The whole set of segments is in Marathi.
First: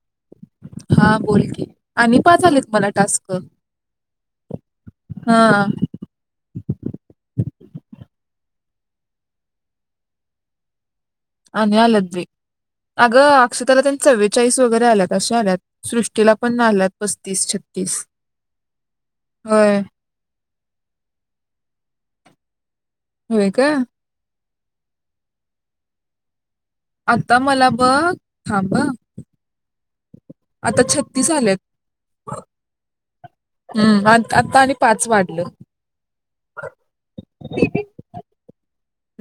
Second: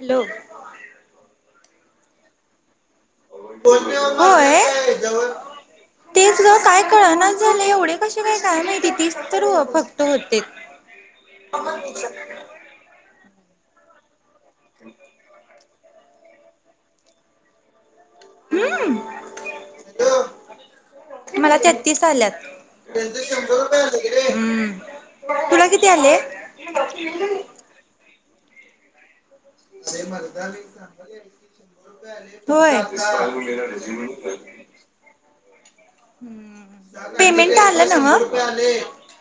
हॅलो हा बोल की. आणि पाच आलेतं मला. टास्क होय हा तेच ग काय कळेना झाले एवढे कसे काय. काय माहिती तीस तर फक्त होते. आणि आल्यात बाई अग. [unintelligible] चाळीस वगैरे आल्यात अशे आल्यात सृष्टीला. पण आलात पस्तीस छत्तीस. हम्म होय. मला तैतीस आल्यात. होय का हम्म. तुला किती आलेय. आता मला बघ. थांब. आता छत्तीस आलेत होय हम्म हम आत- आता आणि पाच वाढलं पेमेंट आलं नव्ह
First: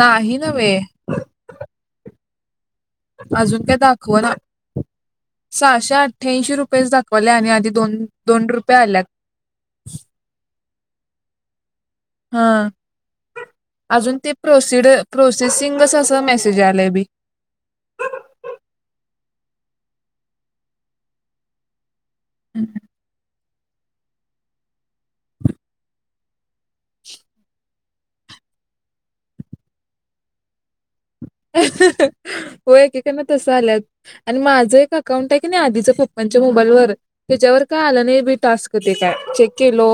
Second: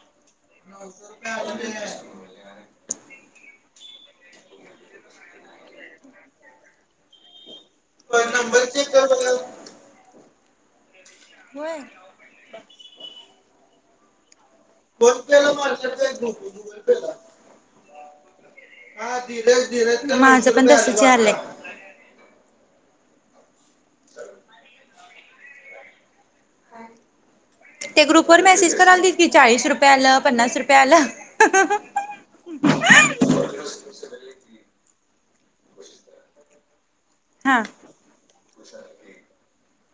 नाही नव्हे अजून काय दाखवना सहाशे अठठ्याऐंशी रुपयच दाख.. वालय आणि आधी दोन दोन रुपये आल्यात. होय हा अजून ते.. प्रोसिड प्रोसेसिंगच असं मेसेज आलाय बी माझं पण तसच यालंय हम् [inaudible] ते ग्रुप वर मेसेज करालती कि चाळीस रुपय आल, पन्नास रुपय आल. हो एकेकांना तस आल्यात, आणि माझं एक अकाउंट आहे का नाही आधीच्या पप्पांच्या मोबाईलवर हा त्याच्यावर काय आलं नाही बी टास्क ते काय चेक.. केलो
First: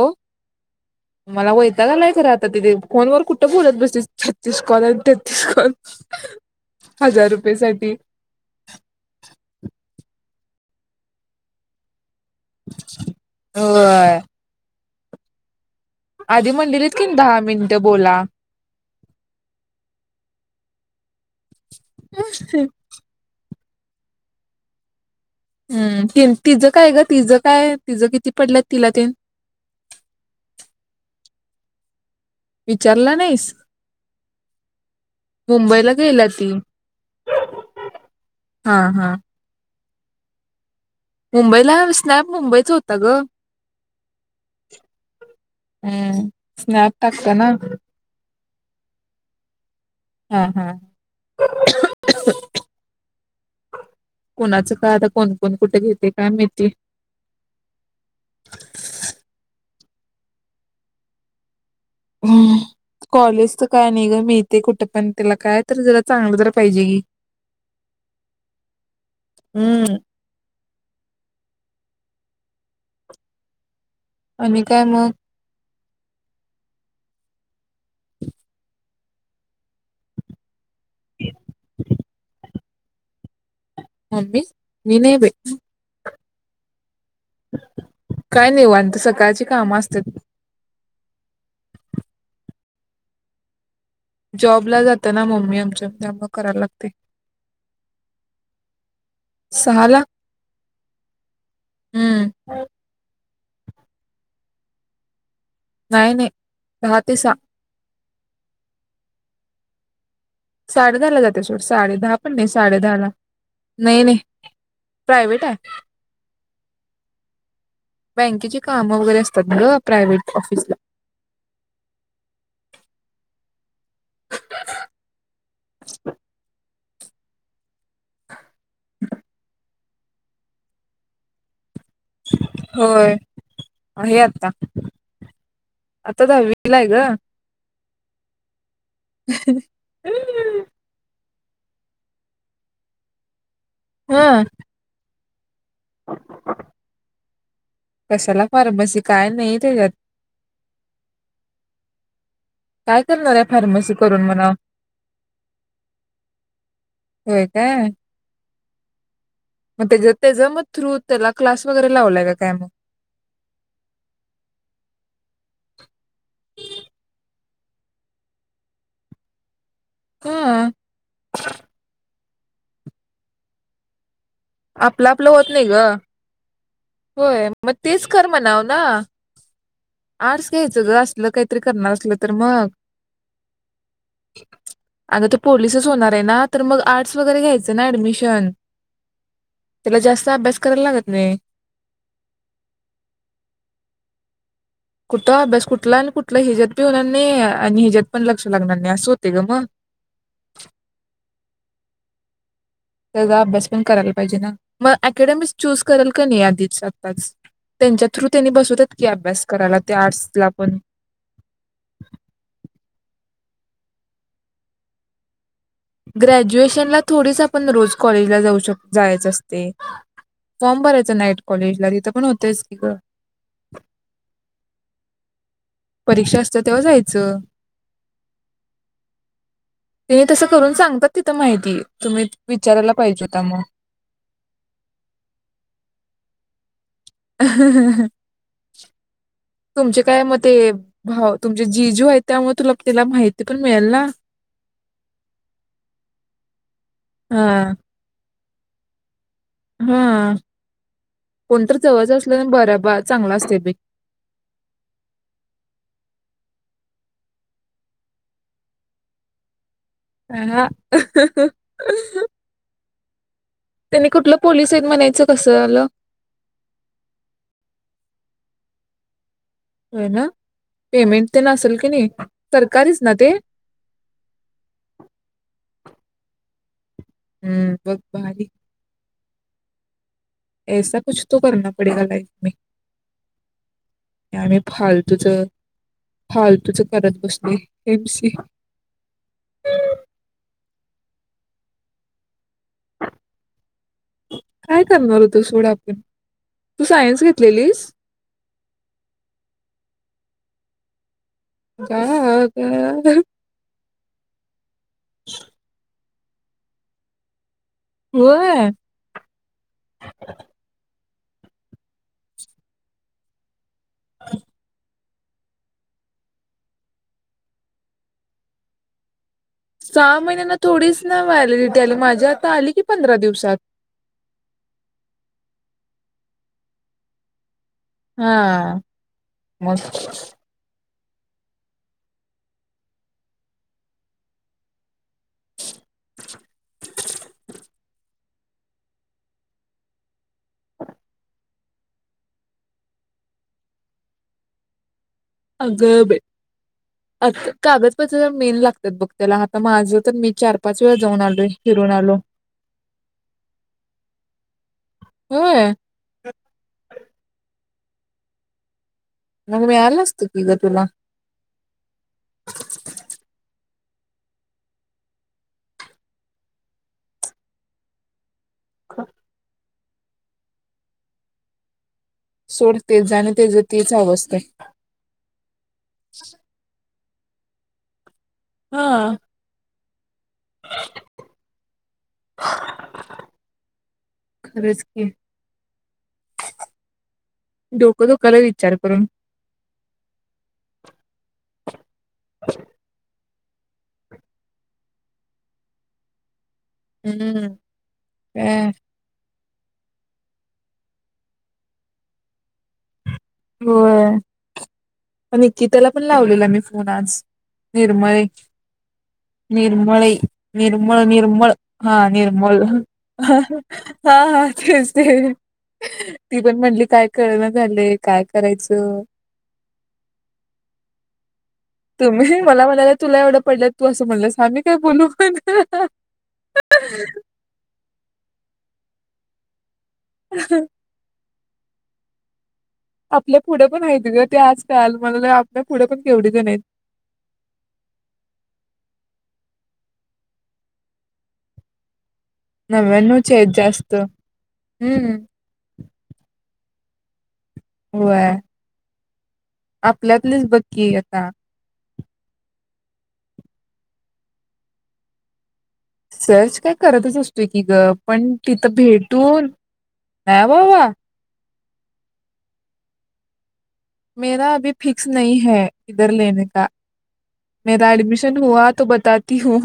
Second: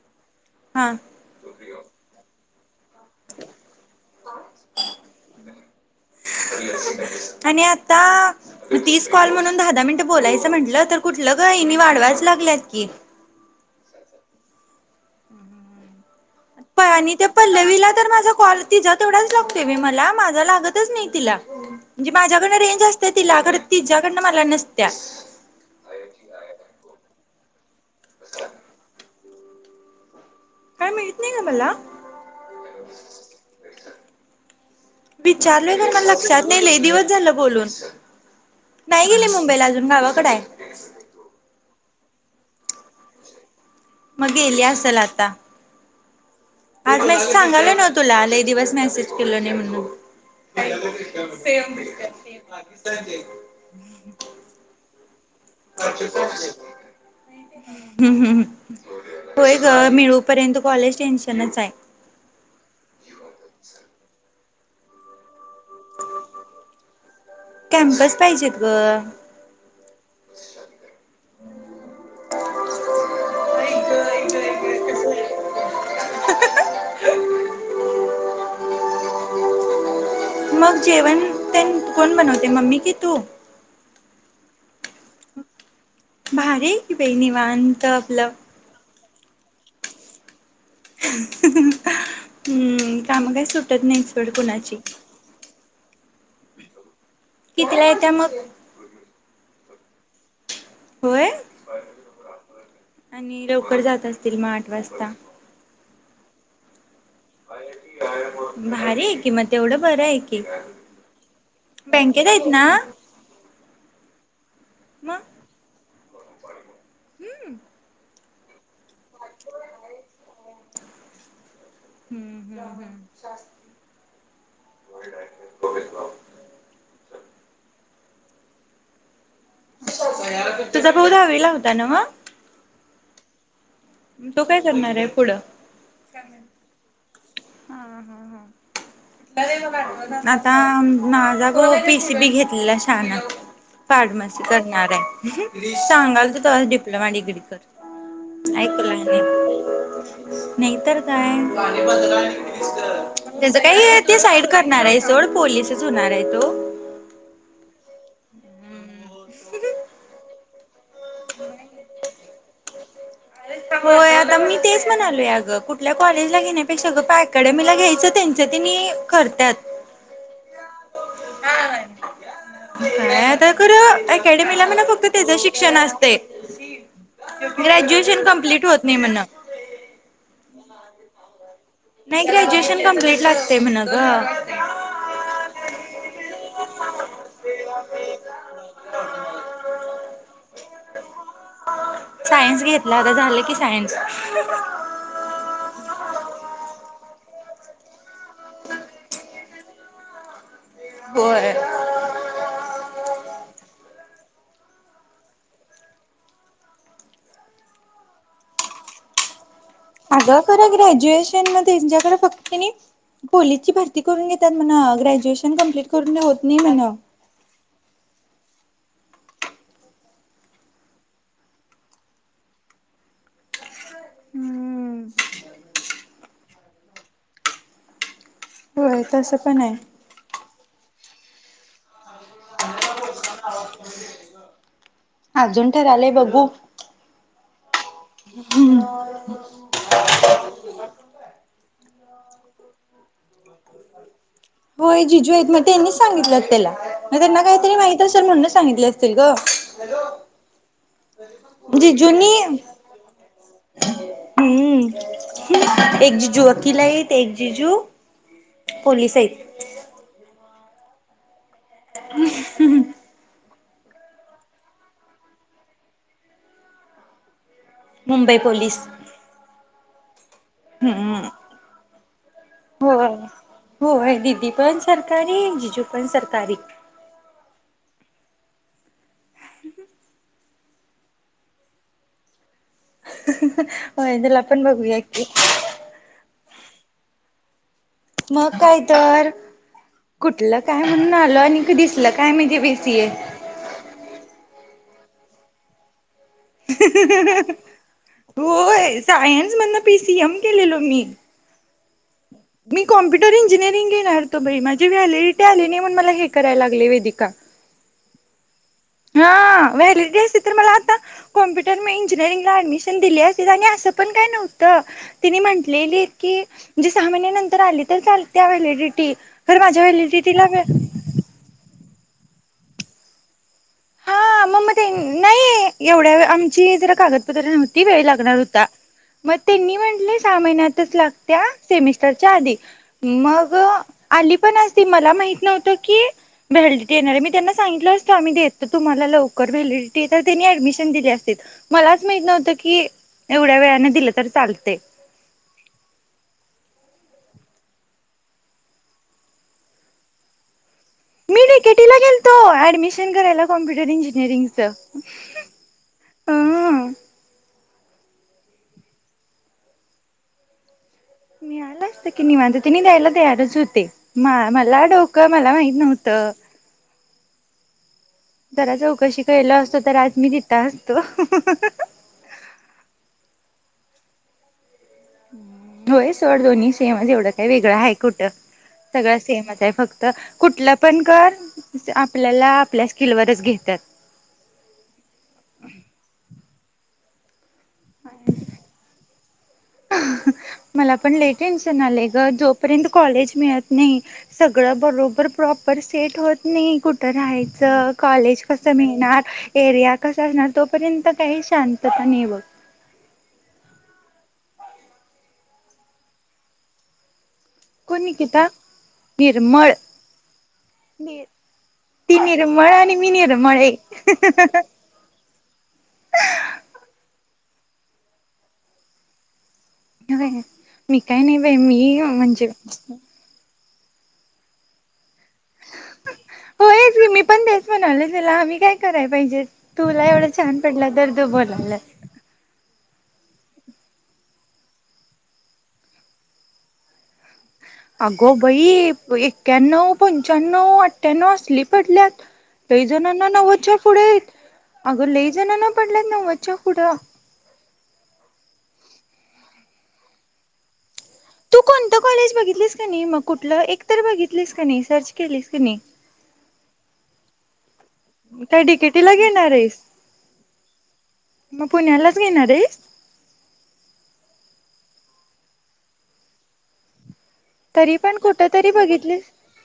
हा मला वयताग आलाय खरं आता तिथे फोनवर कुठं बोलत बसतीस छत्तीस कॉल आणि तेत्तीस कॉल हजार रुपये आणि साठी आता तीस कॉल म्हणून दहा दहा मिनिटं बोलायचं म्हटलं, तर कुठलं ग! हिनी वाढवायचं.. लागल्यात की होय हम् हम आधी हम प म्हणलेलीत की आणि त्या दहा मिनिटं पल्लवीला तर बोला माझा काॅल, तिचा तेवढाच लागतो बाई मला माझा लागतच नाही तिला म्हणजे माझ्याकडे रेंज असते तिला खर.. तिच्याकडनं मला नसत्या. हम् तिचं काय ग तिचं काय तिचं किती पडल्यात तिला तेन काय माहित नाही ग मला विचारला नाहीस विचारलेल मुंबईला पण गेला लक्षात ती नाही लय दिवस झालं बोलून, हा नाही हा गेले मुंबईला अजून गावाकड आहे मुंबईला स्नॅप मुंबईचा होता ग मग गेली असल आता हम्म स्नॅप आज नाही टाकताना सांगालोय नव तुला लय.. दिवस मॅसेज केलो नाही म्हणून हा हा सेम दिसण्यात सेम.. पाकिस्तानचे आहेत कोणाचं काय आता कोण कोण कुठे घेते काय माहिती हम्म हम् हो मिळू पर्यंत कॉलेज टेनशनच आहे हम् कॉलेज तर काय नाही ग मी ते कुठं पण त्याला काय तर जरा चांगलं ज पाहिजे की कॅम्पस पाहिजेत ग हम्म का अम का आहे मग मग जेवण प कोण बनवते मम्मी कतो ममी मी नाही बाई भारी बाई निवांत आपलं सकाळचे काम असतात हम्म काम कायच जॉब ला जात ना मम्मी आमच्या त्यामुळे करायला लागते कितीला येत्या मग सहाला होय हम्म आणि लवकर जात असतील मग आठ वाजता नाही नाही दहा ते सहा भारी आहे की मग तेवढं बरं आहे की साडे दहा ला जाते शवट साडे दहा बँकेत पण आहेत नाही ना साडे दहा ला नाही नाही मग प्रायव्ट आहे हम्म बँकेचे काम वगैरे असतात म प्रायव्हेट ऑफिसला हम्म हम्म हम्म [unintelligible] [unintelligible] तुझा भाऊ दहावीला ला होता ना मग हो हे तो आता काय करणार आहे पुढं आता वी ला आहे ग हा हा हा आता माझा हो पीसी बी घेतलेला शान फार्मसी हा करणार आहे हे सांगालतो तवा डिप्लोमा डिग्री कशाला कर ऐकला फार्मसी नाही काय त्याच्यात नाही तर काय काय करणार आहे त्यांचं फार्मसी काही ते करून साईड म्हणा करणार आहे सोड पोललीसच होणार आहे तो होय काय मग तेजेत तेज मत त्रुत त्या क्लास वगैरे लावलाय का काय मग होय आता मी तेच म्हणालोय अगं कुठल्या कॉलेज ला घेण्यापेक्षा ग पा अकॅडमीला घ्यायचं त्यांच तेनी करत्यात हम ह त्याकर आपलं आपलं होत नाही ग होय मग तेच ग्रॅज्युएशन खर म्हणाव कंप्लीट ना होत नाही म्हण. आर्टस घ्यायच ग अस लोक करनार असल नाही तर मग ग्रॅज्युएशन कम्प्लीट लागते म्हण ग अग तो पोलीसच होणारेना ना तर मग आर्ट्स वगैरे घ्यायचं ना ऍडमिशन त्याला जास्त अभ्यास करायला लागत नाही सायन्स घेतला आता झालं की सायन्स. कुठ अभ्यास कुठला आणि कुठला हिजत बी होणार नाही आणि हिजत पण लक्ष लागणार नाही असं होते ग मग- होय त्याजा अभ्यास पण करायला पाहिजे ना मग अकॅडमिक्स चूज केल का नाही आधीच आताच त्यांच्या थ्रू त्यांनी बसवतात की अभ्यास. करायला त्या अगं आर्ट्सला खर पण ग्रॅज्युएशन मध्ये त्यांच्याकडे फक्त नाही पोलीसची भरती करून घेतात म्ह ग्रॅज्युएशन कंप्लीट करून होत नाही म्हण ग्रॅज्युएशनला थोडीच आपण रोज कॉलेजला जाऊ शकतो जायचं असते फॉर्म भरायचं नाईट कॉलेजला तिथं पण होतयच की ग हम्म परीक्षा असत तेव्हा जायचं हम तसं पण आहे त्यांनी तसं करून सांगतात तिथं माहिती तुम्ही विचारायला पाहिजे होता मग अजून ठरालय बघू ह ह ह काय मग ते भाव हम्म तुमचे जीजू आहेत त्यामुळे तुला तिला माहिती पण मिळेल ना होय जिजू आहेत मग त्यांनीच सांगितलं त्याला मग त्यांना हा काहीतरी माहित असेल म्हणून सांगितले असतील ग. हा कोणतर जवळच जिजूंनी असलं ना बरं बा चांगला असते बी हम्म एक जिजू किला येत एक जिजू पोलिस आहेत. अं हं [unintelligible] [unintelligible] त्यांनी कुठलं पोलीस आहेत म्हणायचं कसं आलं मुंबई पोलीस होय ना पेमेंट हम्म ते असेल की नाही सरकारीच होय ना ते होय दिदी पण सरकारी जिजू पण सरकारी हम्म, बघ भारी [unintelligible] [unintelligible] होय हे तिला आम्ही पण बघूया की. तुझं करतत बसलोय. मग काय तर कुठलं का काय म्हणून आलो आणि दिसल काय म्हहितीे बे सी ए काय करणार होतो सोड आपण. तू सायन्स घेतलेलीस [unintelligible] होय सायन्स मदन पीसीएम केलेलो. पुणे [unintelligible] मी का? कॉम्प्युटर इंजिनिरिंग आहे. [unintelligible] ते व्हॅलेटी आले नाही म्हणून मला हे कराय लागले वेदिका होय हां व्हॅलडी असते तर मला आता कॉम्प्युटर मग इंजिनअरिंग आणि ऍडमिशन दिली असती आणि अस तिथ पण काय नव्हतं. तिने म्हटलेली की जिस सहा महिन्या नंतर आली तर चालत्या व्हॅलिडिटी खरं माझ्या सहा व्हॅलिडिटीला महिन्यांना थोडीच ना व्हॉलीडिटी आली माझ्या आता आली की पंधरा दिवसात ह मग मग ते नाही एवढ्या आमची जरा कागदपत्र नव्हती. किती वेळ हा लागणार होता मग त्यांनी म्हटले सहा महिन्यातच लाग त्या सेमिटरच्या आधी मग आली पण असती मला माहित नव्हतं की व्हालिडिटी येणार मी त्यांना सांगितलं असतं आम्ही देतो तुम्हाला. लवकर व्हॉलीडिटी त्यांनी ऍडमिशन दिली असतीत मला माहीत नव्हत की एवढ्या वेळाने दिलं तर चालतंय अगं बाई कागदपत्र तर मेन लागत्यात बघ त्याला आता माझं तर मी चार पाच वेळा जाऊन मी आलोय डी के टी फिरून ई आलो गेलतो ऍडमिशन करायला कॉम्प्युटर इंजिनिअरिंगच होय मग मी मिळालं असत की ग तुला मिळालअसत की निवांत त्यांनी द्यायला तयारच होते. मा मला डोकं मला माहित नव्हत जरा चौकशी केल असतो तर आज मी तिता असतो. सोड ते जा आणि तेज तीच अवसस्थाय. होय सोड दोन्ही सेम एवढ. काही वेगळा आहे. कुठं हा सगळं सेमच आहे फक्त तर कुठलं पण कर आपल्याला आपल्या स्किलवरच घेतात. खरंच की डोकं दुखायल विचार करून. मला पण ल टेन्शन आले ग जोपर्यंत कॉलेज मिळा नाही सगळं बरोबर प्रॉपर सेट होत नाही कुठं हम्म राहायचं कॉलेज काय कसं मिळणार? एरिया कस असणार तोपर्यंत काही शांतता नाही बघ. होय पण निकीताला पण लावलेला मी फोन आज. कोण निर्मळे निकिता निर्मळ निर्मळे निर्मळ निर्मळ हा ती निर्मळ आणि मी हा निर्मळ आहे. हा तेच ते ती पण म्हटली काय कळना. झाले. काय करायचं. मी काय नाही. बाई मी तुम्ही म्हणजे मला म्हणाल्या तुला एवढं पडलंत. तू असं म्हणलं सा आ् काय बोलू? पण हो येच की मी पण तेस म्हणाले. त्याला आम्ही काय कराय पाहिजेते? तुला एवढं छान पडला दर्द बोल. प. आपल्या पुढे पण हायात ग, ते आज काल म्हणाल्यात आपल्या पुढे पण केवढे जनयेत. आगो बाई एक्क्याण्व पंच्याण्णव अठठ्याण्णव अससली पडल्यात. लई जणांना नव्याण्णवचे आहेत नवच्या जास्त पुढे, अगं हम्म लई जणांना पडलेत नव्वदच्या पुढे. कुंड. व आपल्यातलीच बक्की. तू कोणत कॉलेज बघितलीस. काई नाही मग कुठलं एकतरी बघितलीस का नाई सर्च केलीस की नाई? सर्च काय करतच असतोय की ग. पण काय तिथं डी के टी ला भेटून घेणार आहेस नाई बाबा. मग पुण्यालाच घेणारेस? मेरा अभी फिक्स नाही है इधरलेने का. मेरा तरी पण ऍडमिशन कुठ हुआ तरी तो बघितली बताती हूँ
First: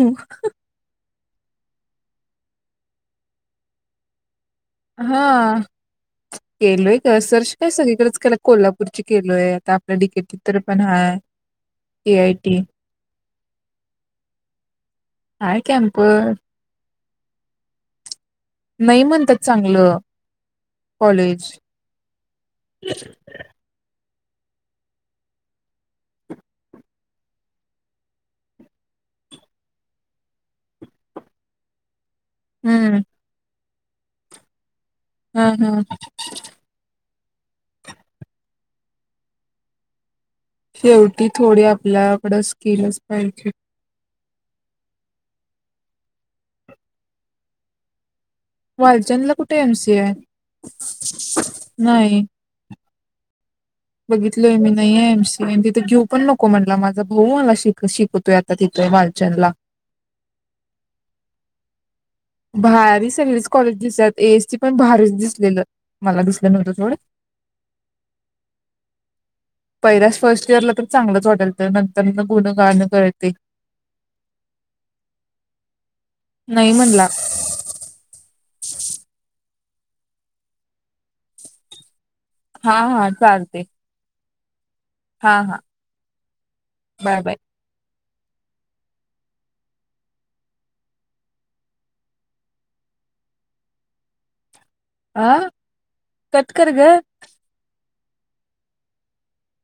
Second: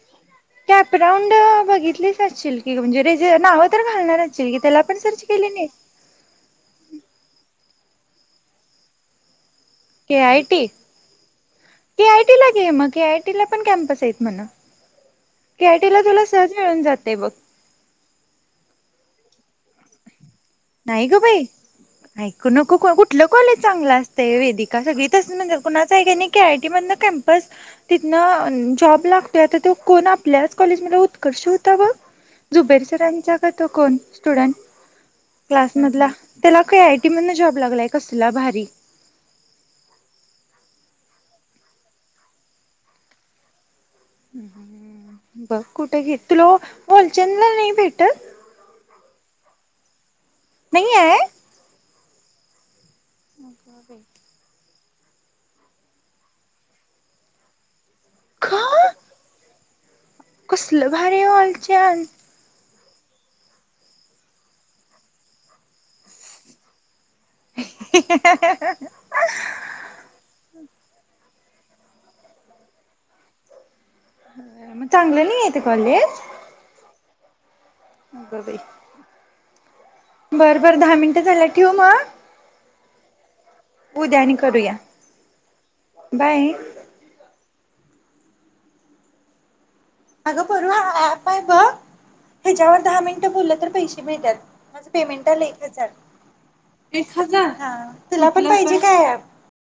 कॅपराऊंड बघितलीच असशील? म्हजे जे नावं तर घालणार? असशील की त्याला पण हा सर्च केली नाही केलोय का सरश काय सगितल. रंच कोल्हापूर केलोय. आपल्या के डिकेटीत आय तर टी पण हाय के ए आय आयटी ला टी घे मग के आयटी ला पण कॅमपस आहेत. म्हणा काय के आयटीला तुला कॅम्पस सज मिळून जात. तेव नाही म्हणतात. चांगलं, नाही ग बाई कॉलेज ऐकू नको कुठलं कॉलेज चांगलं असत. ते वेदिका सगळीच म्हणज कुणाच के आयटी मध कॅम्पस तिथन जॉब लागतोय तो कोण आपल्याच कॉलेज म उत्कर्ष होता ब झुबेर हम्म सरांच्या तो कोण स्टुडंट हा क्लास हा मधला त्याला काय आहे. कि म्हण जॉब लागलाय कसला भारी, शेवटी थोडी आपल्याकडे स्किलच पाहिजे. बघ कुठे घेत तु लो बोलचनला नाही भेटत. वालचनला कुठे एम सी आहे नाही आहे नाही. हो बघितलंय मी, नाहीे एमसी एम तिथं घेऊ पण नको, म्हटला माझा भाऊ मला शिकवतो. शिकतोय आता का तिथय मालचन ला कसलं भारी वालच्याल. भारी सगळीच कॉलेज दिसतात ए एसटी पण भारीच दिसलेलं. मला दिसलं नव्हतं थोडं पैरास फर्स्ट इयरला तर चांगलंच होॉटेल आहे. नंतर म गुणगणं करते. मग चांगलं नाही इथ कॉलेज नाही म्हणला का बरं बर दहा मिनटं झाल्या ठेवू मग.. हा हा चालते. उद्या आणि करूया हा हा बाय बाय, बाय, अगं बरू प आहे. बघ ह्याच्यावर दहा मिनिटं बोललं तर पैसे मिळतात. माझ पेमेंट अ आलं एक हजार कट कर ग एक हजार हा तुला पण पाहिजे काय